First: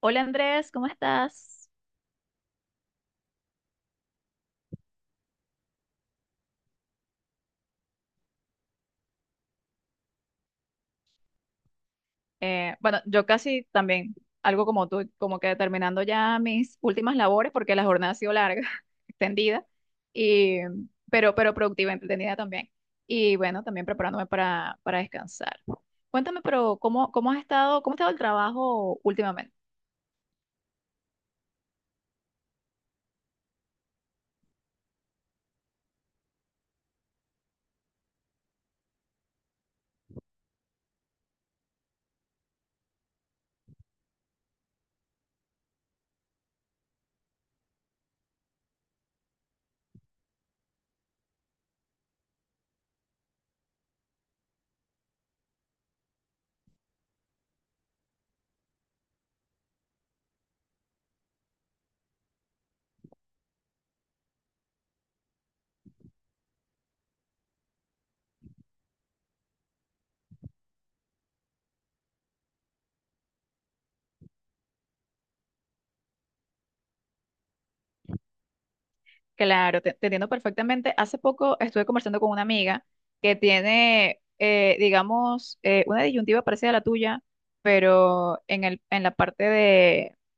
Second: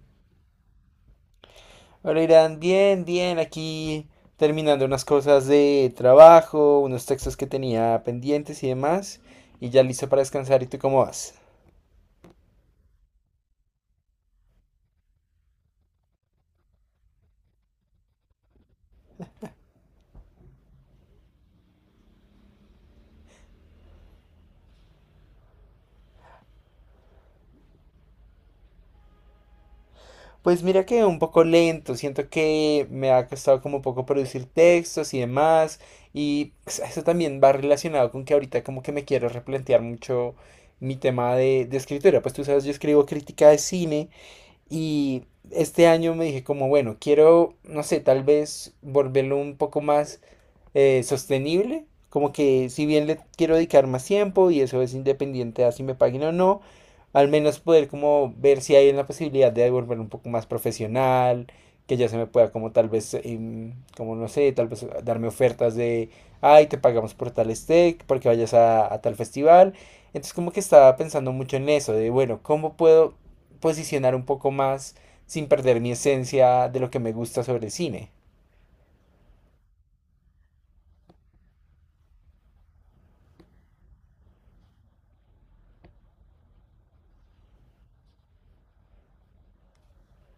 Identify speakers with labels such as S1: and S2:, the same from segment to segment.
S1: Hola Andrés, ¿cómo estás?
S2: Hola Irán, bien, bien, aquí terminando unas cosas de trabajo, unos textos que tenía pendientes y demás, y ya listo para descansar. ¿Y tú cómo vas?
S1: Bueno, yo casi también, algo como tú, como que terminando ya mis últimas labores, porque la jornada ha sido larga, extendida, y, pero productiva, entretenida también. Y bueno, también preparándome para descansar. Cuéntame, pero ¿cómo has estado, cómo ha estado el trabajo últimamente?
S2: Pues mira que un poco lento, siento que me ha costado como un poco producir textos y demás, y pues, eso también va relacionado con que ahorita como que me quiero replantear mucho mi tema de escritura. Pues tú sabes, yo escribo crítica de cine y este año me dije como, bueno, quiero, no sé, tal vez volverlo un poco más sostenible. Como que si bien le quiero dedicar más tiempo y eso es independiente a si me paguen o no, al menos poder como ver si hay la posibilidad de volver un poco más profesional, que ya se me pueda como tal vez, como no sé, tal vez darme ofertas de, ay, te pagamos por tal steak, porque vayas a tal festival. Entonces como que estaba pensando mucho en eso, de bueno, ¿cómo puedo posicionar un poco más sin perder mi esencia de lo que me gusta sobre cine?
S1: Claro, te entiendo perfectamente. Hace poco estuve conversando con una amiga que tiene, digamos, una disyuntiva parecida a la tuya, pero en la parte de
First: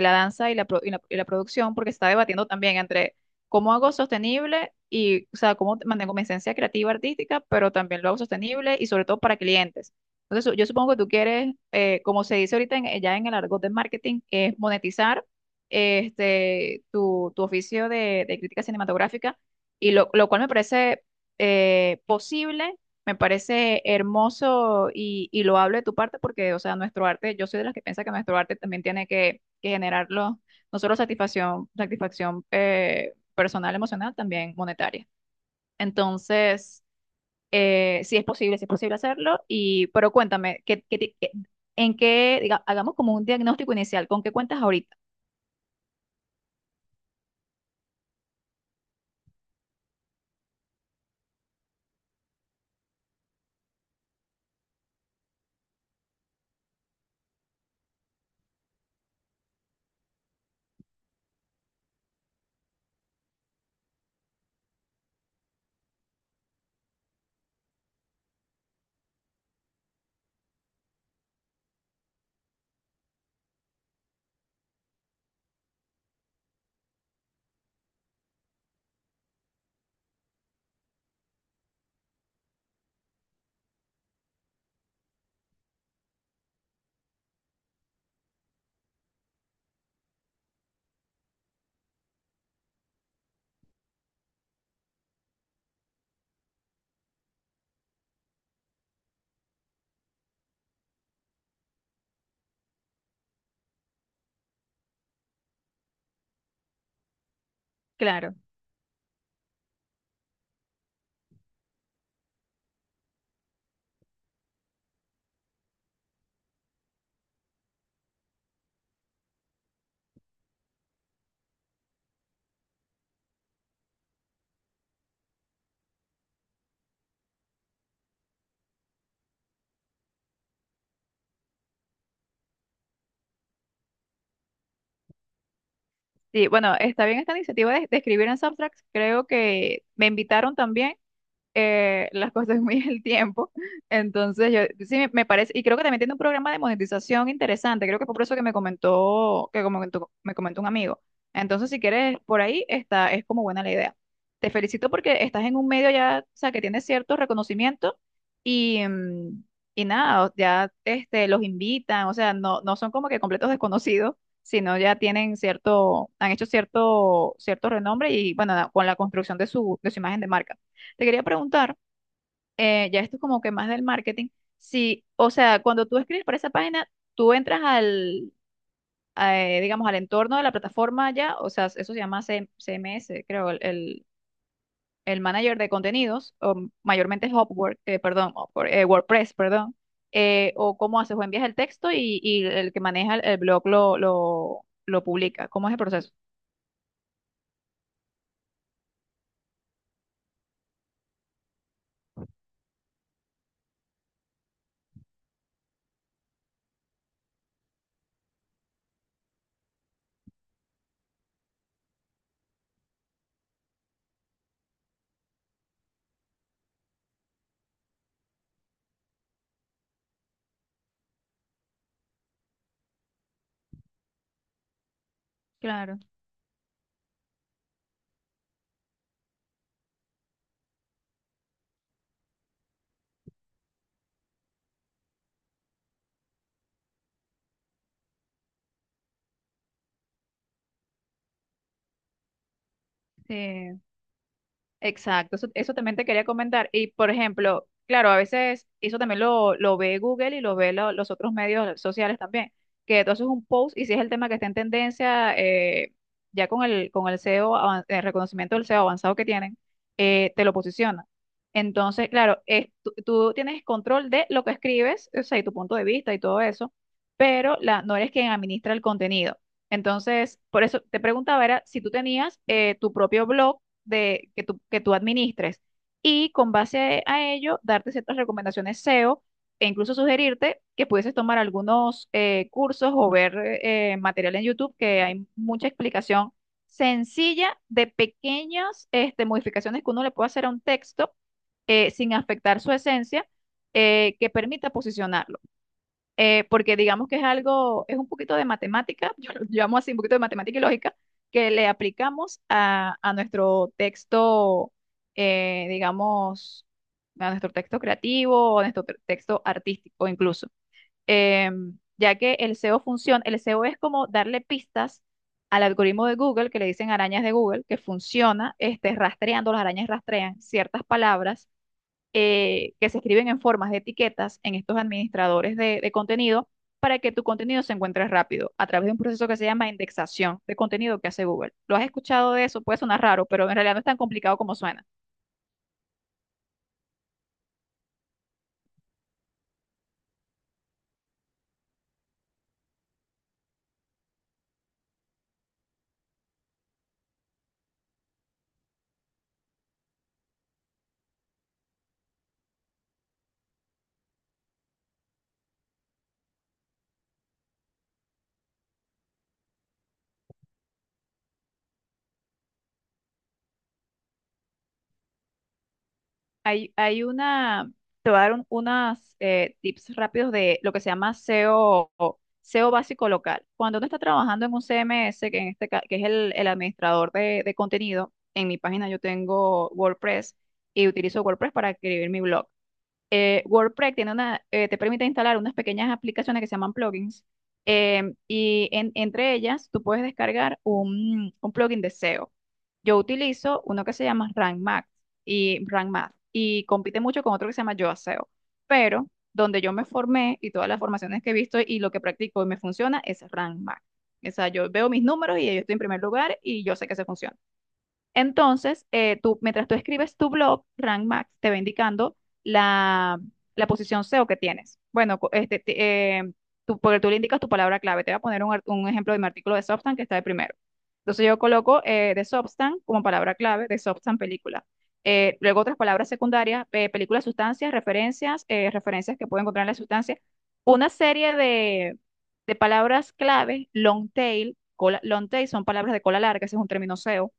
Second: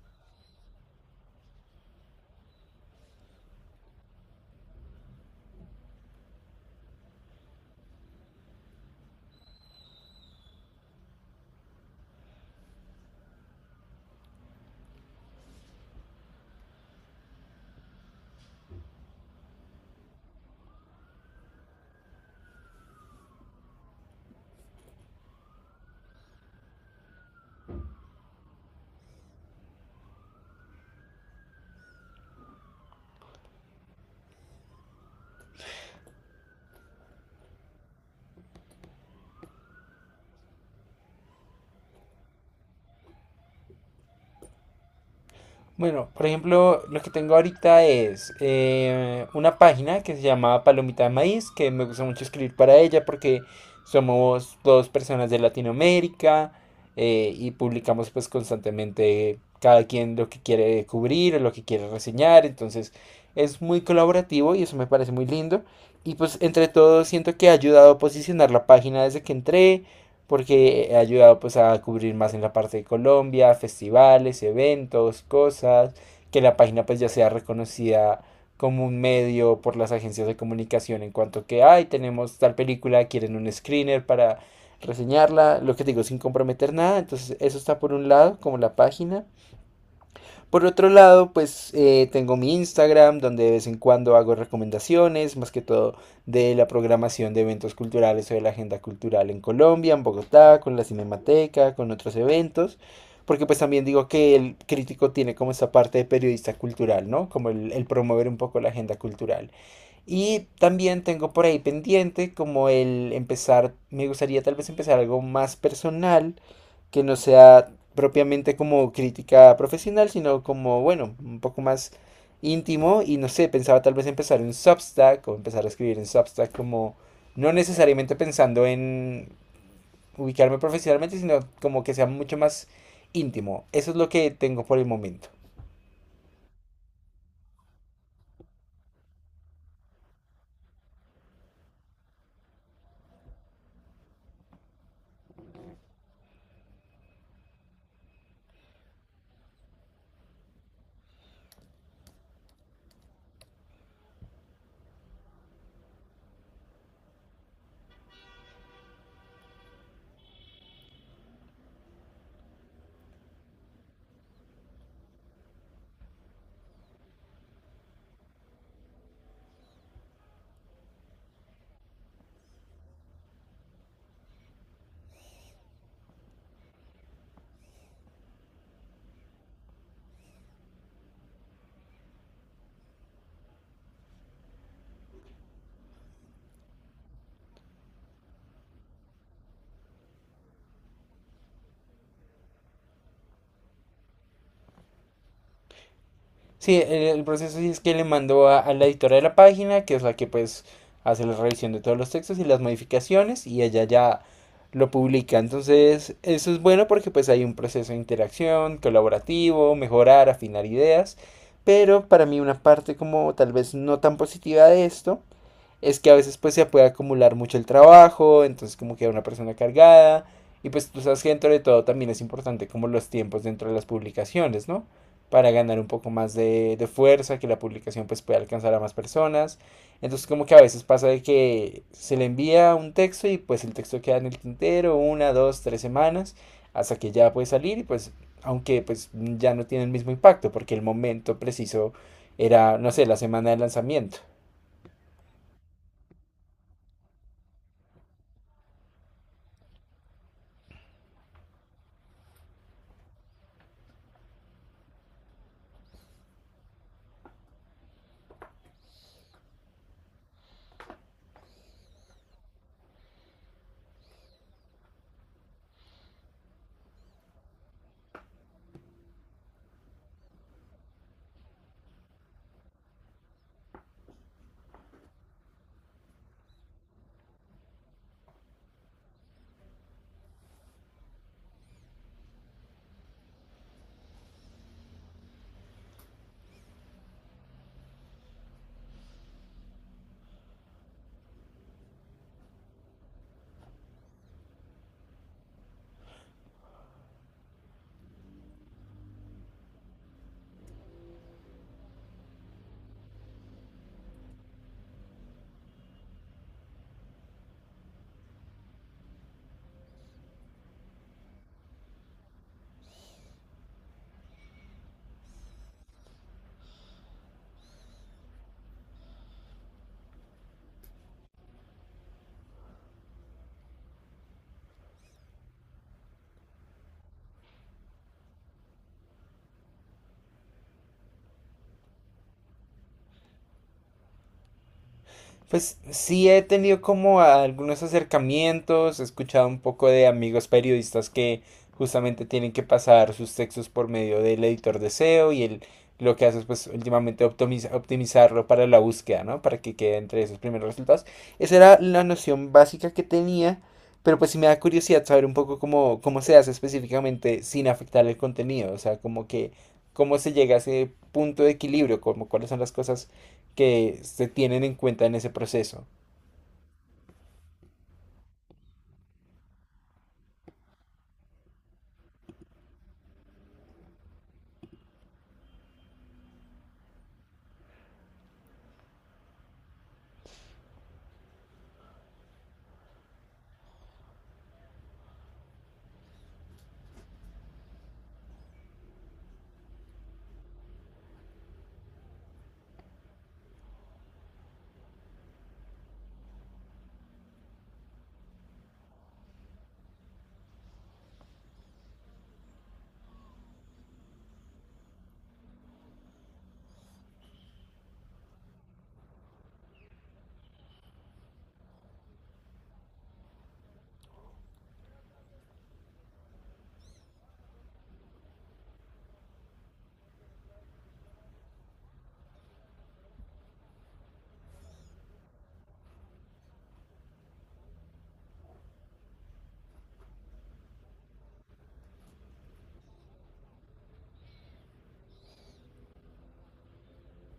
S1: la danza y la, pro- y la producción, porque se está debatiendo también entre cómo hago sostenible y, o sea, cómo mantengo mi esencia creativa artística, pero también lo hago sostenible y sobre todo para clientes. Entonces, yo supongo que tú quieres, como se dice ahorita ya en el argot de marketing, es monetizar tu oficio de crítica cinematográfica, y lo cual me parece posible. Me parece hermoso y loable de tu parte porque, o sea, nuestro arte, yo soy de las que piensa que nuestro arte también tiene que generarlo no solo satisfacción, satisfacción personal, emocional, también monetaria. Entonces, sí es posible hacerlo, pero cuéntame, ¿qué, qué ti- qué- en qué, diga- hagamos como un diagnóstico inicial, ¿con qué cuentas ahorita?
S2: Bueno, por ejemplo, lo que tengo ahorita es una página que se llama Palomita de Maíz, que me gusta mucho escribir para ella porque somos dos personas de Latinoamérica y publicamos pues constantemente cada quien lo que quiere cubrir o lo que quiere reseñar, entonces es muy colaborativo y eso me parece muy lindo. Y pues entre todo siento que ha ayudado a posicionar la página desde que entré, porque he ayudado pues a cubrir más en la parte de Colombia, festivales, eventos, cosas, que la página pues ya sea reconocida como un medio por las agencias de comunicación en cuanto que, ay, tenemos tal película, quieren un screener para reseñarla, lo que digo, sin comprometer nada, entonces eso está por un lado, como la página. Por otro lado, pues tengo mi Instagram donde de vez en cuando hago recomendaciones, más que todo de la programación de eventos culturales o de la agenda cultural en Colombia, en Bogotá, con la Cinemateca, con otros eventos, porque pues también digo que el crítico tiene como esa parte de periodista cultural, ¿no? Como el promover
S1: Claro.
S2: un poco la agenda cultural. Y también tengo por ahí pendiente como el empezar, me gustaría tal vez empezar algo más personal que no sea propiamente como crítica profesional, sino como, bueno, un poco más íntimo y no sé, pensaba tal vez empezar un Substack o empezar a escribir en Substack como no necesariamente pensando en ubicarme profesionalmente, sino como que sea mucho más íntimo. Eso es lo que tengo por el momento.
S1: Sí, bueno, está bien esta iniciativa de escribir en Subtract, creo que me invitaron también las cosas muy el tiempo. Entonces, yo sí me parece, y creo que también tiene un programa de monetización interesante. Creo que fue por eso que me comentó, que como que me comentó un amigo. Entonces, si quieres, por ahí está, es como buena la idea. Te felicito porque estás en un medio ya, o sea, que tiene cierto reconocimiento y, mm, y nada, ya los invitan, o sea, no, no son como que completos desconocidos, sino ya tienen cierto, han hecho cierto, cierto renombre y bueno, nada, con la construcción de de su imagen de marca. Te quería preguntar, ya esto es como que más del marketing, si, o sea, cuando tú escribes para esa página, tú entras digamos, al entorno de la plataforma ya, o sea, eso se llama CMS, creo, el manager de contenidos, o mayormente es Upwork, perdón, Upwork, WordPress, perdón, o cómo haces, o envías el texto y el que maneja el blog lo publica. ¿Cómo es el proceso?
S2: Sí, el proceso sí es que le mandó a la editora de la página, que es la que pues hace la revisión de todos los textos y las modificaciones, y ella ya lo publica. Entonces, eso es bueno porque pues hay un proceso de interacción, colaborativo, mejorar, afinar ideas. Pero para mí una parte como tal vez no tan positiva de esto es que a veces pues se puede acumular mucho el trabajo, entonces como queda una persona cargada. Y pues tú sabes que dentro de todo también es importante como los tiempos dentro de las publicaciones, ¿no? Para ganar un
S1: Claro,
S2: poco más de fuerza, que la publicación pues pueda alcanzar a más personas. Entonces como que a veces pasa de que se le envía un texto y pues el texto queda en el tintero una, dos, tres semanas hasta que ya puede salir y pues aunque pues ya no tiene el mismo impacto porque el momento preciso era, no sé, la semana de
S1: sí.
S2: lanzamiento.
S1: Exacto, eso también te quería comentar. Y por ejemplo, claro, a veces eso también lo ve Google y lo ve los otros medios sociales también, que tú haces un post y si es el tema que está en tendencia, ya con el SEO, el reconocimiento del SEO avanzado que tienen, te lo posiciona. Entonces, claro, tú tienes control de lo que escribes, o sea, y tu punto de vista y todo eso, pero no eres quien administra el contenido. Entonces, por eso te preguntaba, era si tú tenías tu propio blog que tú administres y con base a ello darte ciertas recomendaciones SEO e incluso sugerirte que pudieses tomar algunos cursos o ver material en YouTube que hay mucha explicación sencilla de pequeñas modificaciones que uno le puede hacer a un texto sin afectar su esencia que permita posicionarlo porque digamos que es algo, es un poquito de matemática, yo lo llamo así un poquito de matemática y lógica, que le aplicamos a nuestro texto, digamos, a nuestro texto creativo o a nuestro texto artístico incluso. Ya que el SEO funciona, el SEO es como darle pistas al algoritmo de Google, que le dicen arañas de Google, que funciona, rastreando, las arañas rastrean ciertas palabras que se escriben en formas de etiquetas en estos administradores de contenido para que tu contenido se encuentre rápido a través de un proceso que se llama indexación de contenido que hace Google. ¿Lo has escuchado de eso? Puede sonar raro, pero en realidad no es tan complicado como suena.
S2: Pues sí he tenido como algunos acercamientos, he escuchado un poco de amigos periodistas que justamente tienen que pasar sus textos por medio del editor de SEO y él lo que hace es pues últimamente optimizarlo para la búsqueda, ¿no? Para que quede entre esos primeros resultados. Esa era la noción básica que tenía, pero pues sí me da curiosidad saber un poco cómo, cómo se hace específicamente sin afectar el contenido, o sea, como que cómo se llega a ese punto de equilibrio, como cuáles son las cosas que se tienen en cuenta en ese proceso.
S1: Hay, hay una, Te voy a dar unas tips rápidos de lo que se llama SEO, o SEO básico local. Cuando uno está trabajando en un CMS, que, en este, ca- que es el administrador de contenido, en mi página yo tengo WordPress y utilizo WordPress para escribir mi blog. WordPress tiene te permite instalar unas pequeñas aplicaciones que se llaman plugins. Y entre ellas, tú puedes descargar un plugin de SEO. Yo utilizo uno que se llama Rank Math, y compite mucho con otro que se llama Yoa SEO. Pero donde yo me formé y todas las formaciones que he visto y lo que practico y me funciona es Rank Math. O sea, yo veo mis números y yo estoy en primer lugar y yo sé que se funciona. Entonces, mientras tú escribes tu blog, Rank Max te va indicando la, la posición SEO que tienes. Porque tú le indicas tu palabra clave. Te voy a poner un ejemplo de mi artículo de Substan que está de primero. Entonces, yo coloco de Substan como palabra clave, de Substan película. Luego otras palabras secundarias, película, sustancias, referencias, referencias que puedo encontrar en la sustancia. Una serie de palabras clave, long tail, long tail son palabras de cola larga, ese es un término SEO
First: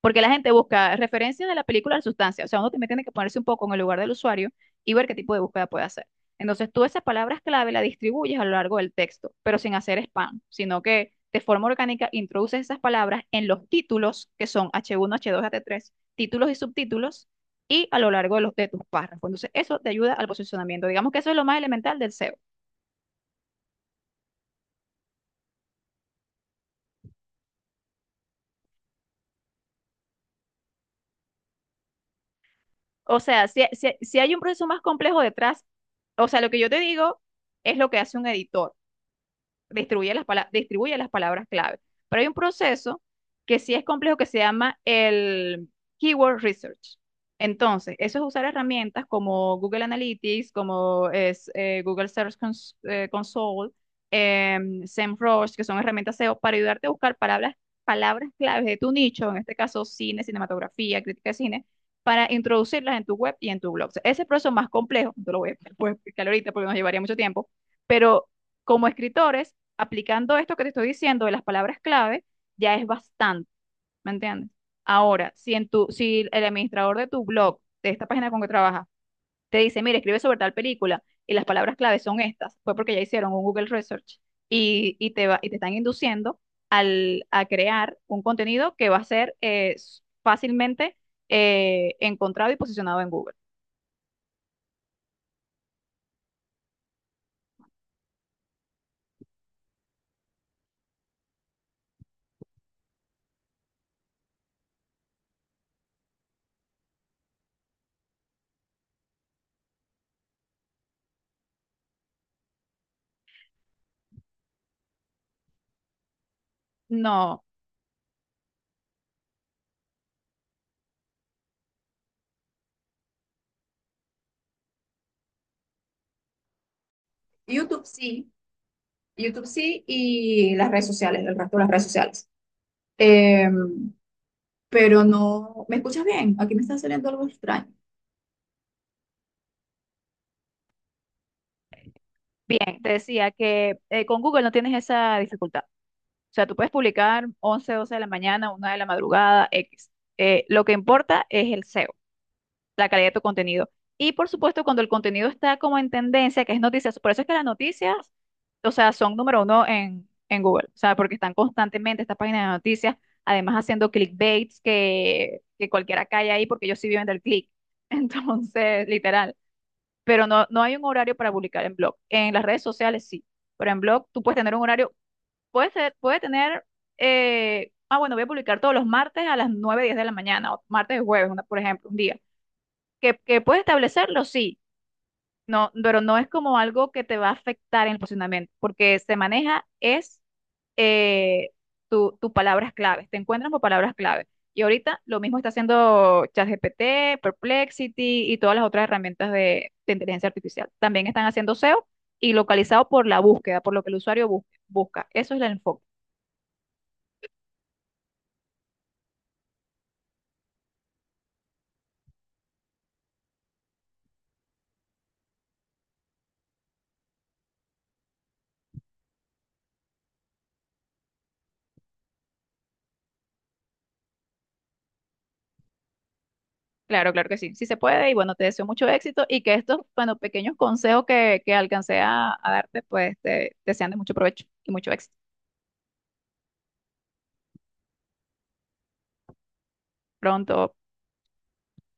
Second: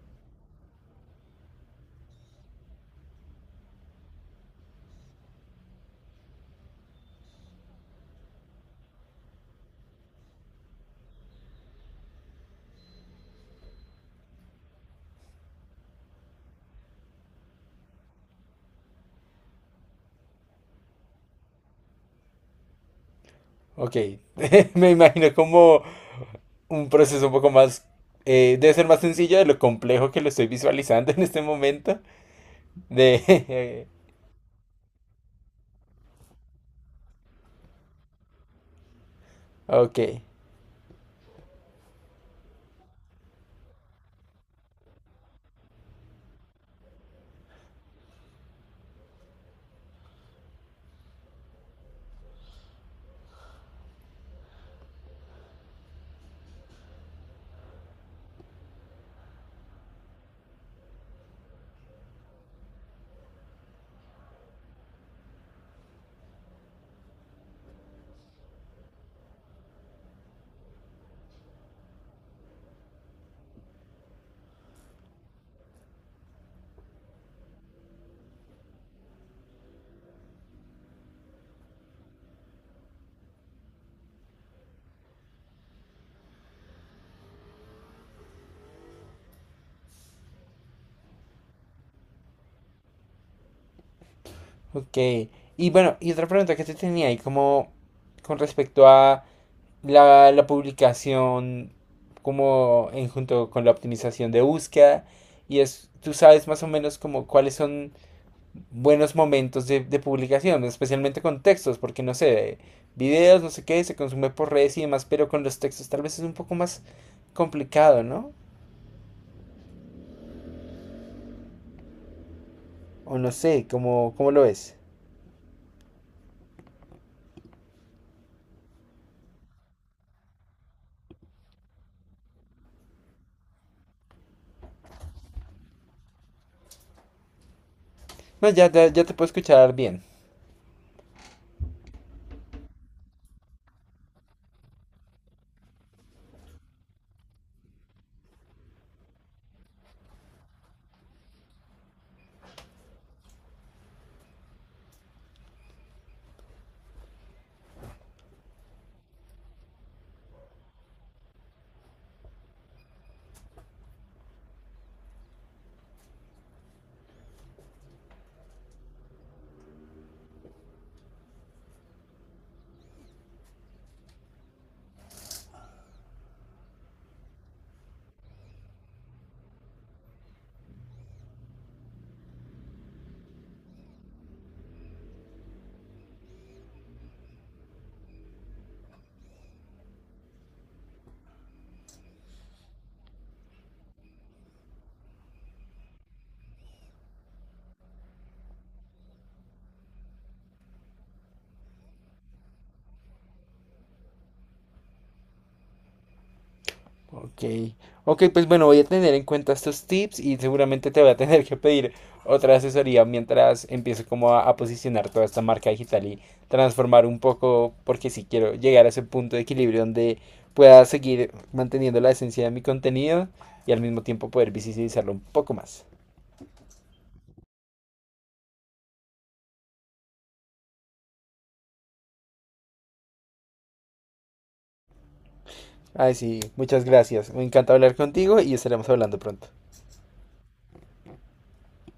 S1: porque la gente busca referencias de la película a la sustancia. O sea, uno también tiene que ponerse un poco en el lugar del usuario y ver qué tipo de búsqueda puede hacer. Entonces, tú esas palabras clave las distribuyes a lo largo del texto, pero sin hacer spam, sino que de forma orgánica introduces esas palabras en los títulos, que son H1, H2, H3, títulos y subtítulos, y a lo largo de tus párrafos. Entonces, eso te ayuda al posicionamiento. Digamos que eso es lo más elemental del SEO.
S2: Ok, me imagino como un proceso un poco más... debe ser más sencillo de lo complejo que lo estoy visualizando en este momento.
S1: O O sea, si,
S2: De...
S1: si, si hay un proceso más complejo detrás, o sea, lo que yo te digo es lo que hace un editor
S2: Ok,
S1: distribuye distribuye las palabras clave. Pero hay un proceso que sí es complejo que se llama el Keyword Research. Entonces, eso es usar herramientas como Google Analytics, Google Search Console, SEMrush, que son herramientas SEO para ayudarte a buscar palabras claves de tu nicho, en este caso cine, cinematografía, crítica de cine, para introducirlas en tu web y en tu blog. O sea, ese proceso más complejo, no te lo puedo explicar ahorita porque nos llevaría mucho tiempo, pero como escritores aplicando esto que te estoy diciendo de las palabras clave, ya es bastante, ¿me entiendes? Ahora, si el administrador de tu blog, de esta página con que trabajas, te dice, mira, escribe sobre tal película y las palabras clave son estas, fue porque ya hicieron un Google Research y te están induciendo a crear un contenido que va a ser fácilmente encontrado y posicionado en Google.
S2: ok. Y bueno, y otra pregunta que te tenía ahí como con respecto a la publicación como en junto con la optimización de búsqueda. Y es, tú sabes más o menos como cuáles son buenos momentos de publicación, especialmente con textos, porque no sé, videos, no sé qué, se consume por redes y demás, pero con los textos tal vez es un poco más
S1: No,
S2: complicado, ¿no? O no sé, ¿cómo, cómo lo ves?
S1: YouTube sí, YouTube sí y las redes sociales, el resto de las redes sociales. Eh, pero no. ¿Me escuchas bien? Aquí me está saliendo algo extraño.
S2: No, ya, ya, ya te puedo escuchar bien.
S1: Bien, te decía que con Google no tienes esa dificultad. O sea, tú puedes publicar 11 12 de la mañana, 1 de la madrugada, X. Lo que importa es el SEO, la calidad de tu contenido. Y por supuesto, cuando el contenido está como en tendencia, que es noticias, por eso es que las noticias, o sea, son número uno en Google. O sea, porque están constantemente estas páginas de noticias, además haciendo clickbaits que cualquiera cae ahí porque ellos sí viven del click. Entonces, literal. Pero no, no hay un horario para publicar en blog. En las redes sociales sí, pero en blog tú puedes tener un horario, puede ser, puede tener, ah, bueno, voy a publicar todos los martes a las 9 10 de la mañana, o martes y jueves, por ejemplo, un día. Que puedes establecerlo, sí, no, pero no es como algo que te va a afectar en el posicionamiento, porque se maneja es eh, tus palabras claves, te encuentran por palabras clave. Y ahorita lo mismo está haciendo ChatGPT, Perplexity y todas las otras herramientas de inteligencia artificial. También están haciendo SEO y localizado por la búsqueda, por lo que el usuario busca. Eso es el enfoque.
S2: Ok, ok, pues bueno, voy a tener en cuenta estos tips y seguramente te voy a tener que pedir otra asesoría mientras empiezo como a posicionar toda esta marca digital y transformar un poco, porque si quiero llegar a ese punto de equilibrio donde pueda seguir manteniendo la esencia de mi contenido y al mismo tiempo poder visibilizarlo un poco más.
S1: Claro, claro que sí, sí se puede y bueno, te deseo mucho éxito y que estos, bueno, pequeños consejos que alcancé a darte, pues te sean de mucho provecho y mucho éxito.
S2: Ay, sí, muchas gracias. Me encanta hablar contigo y estaremos hablando pronto.
S1: Pronto.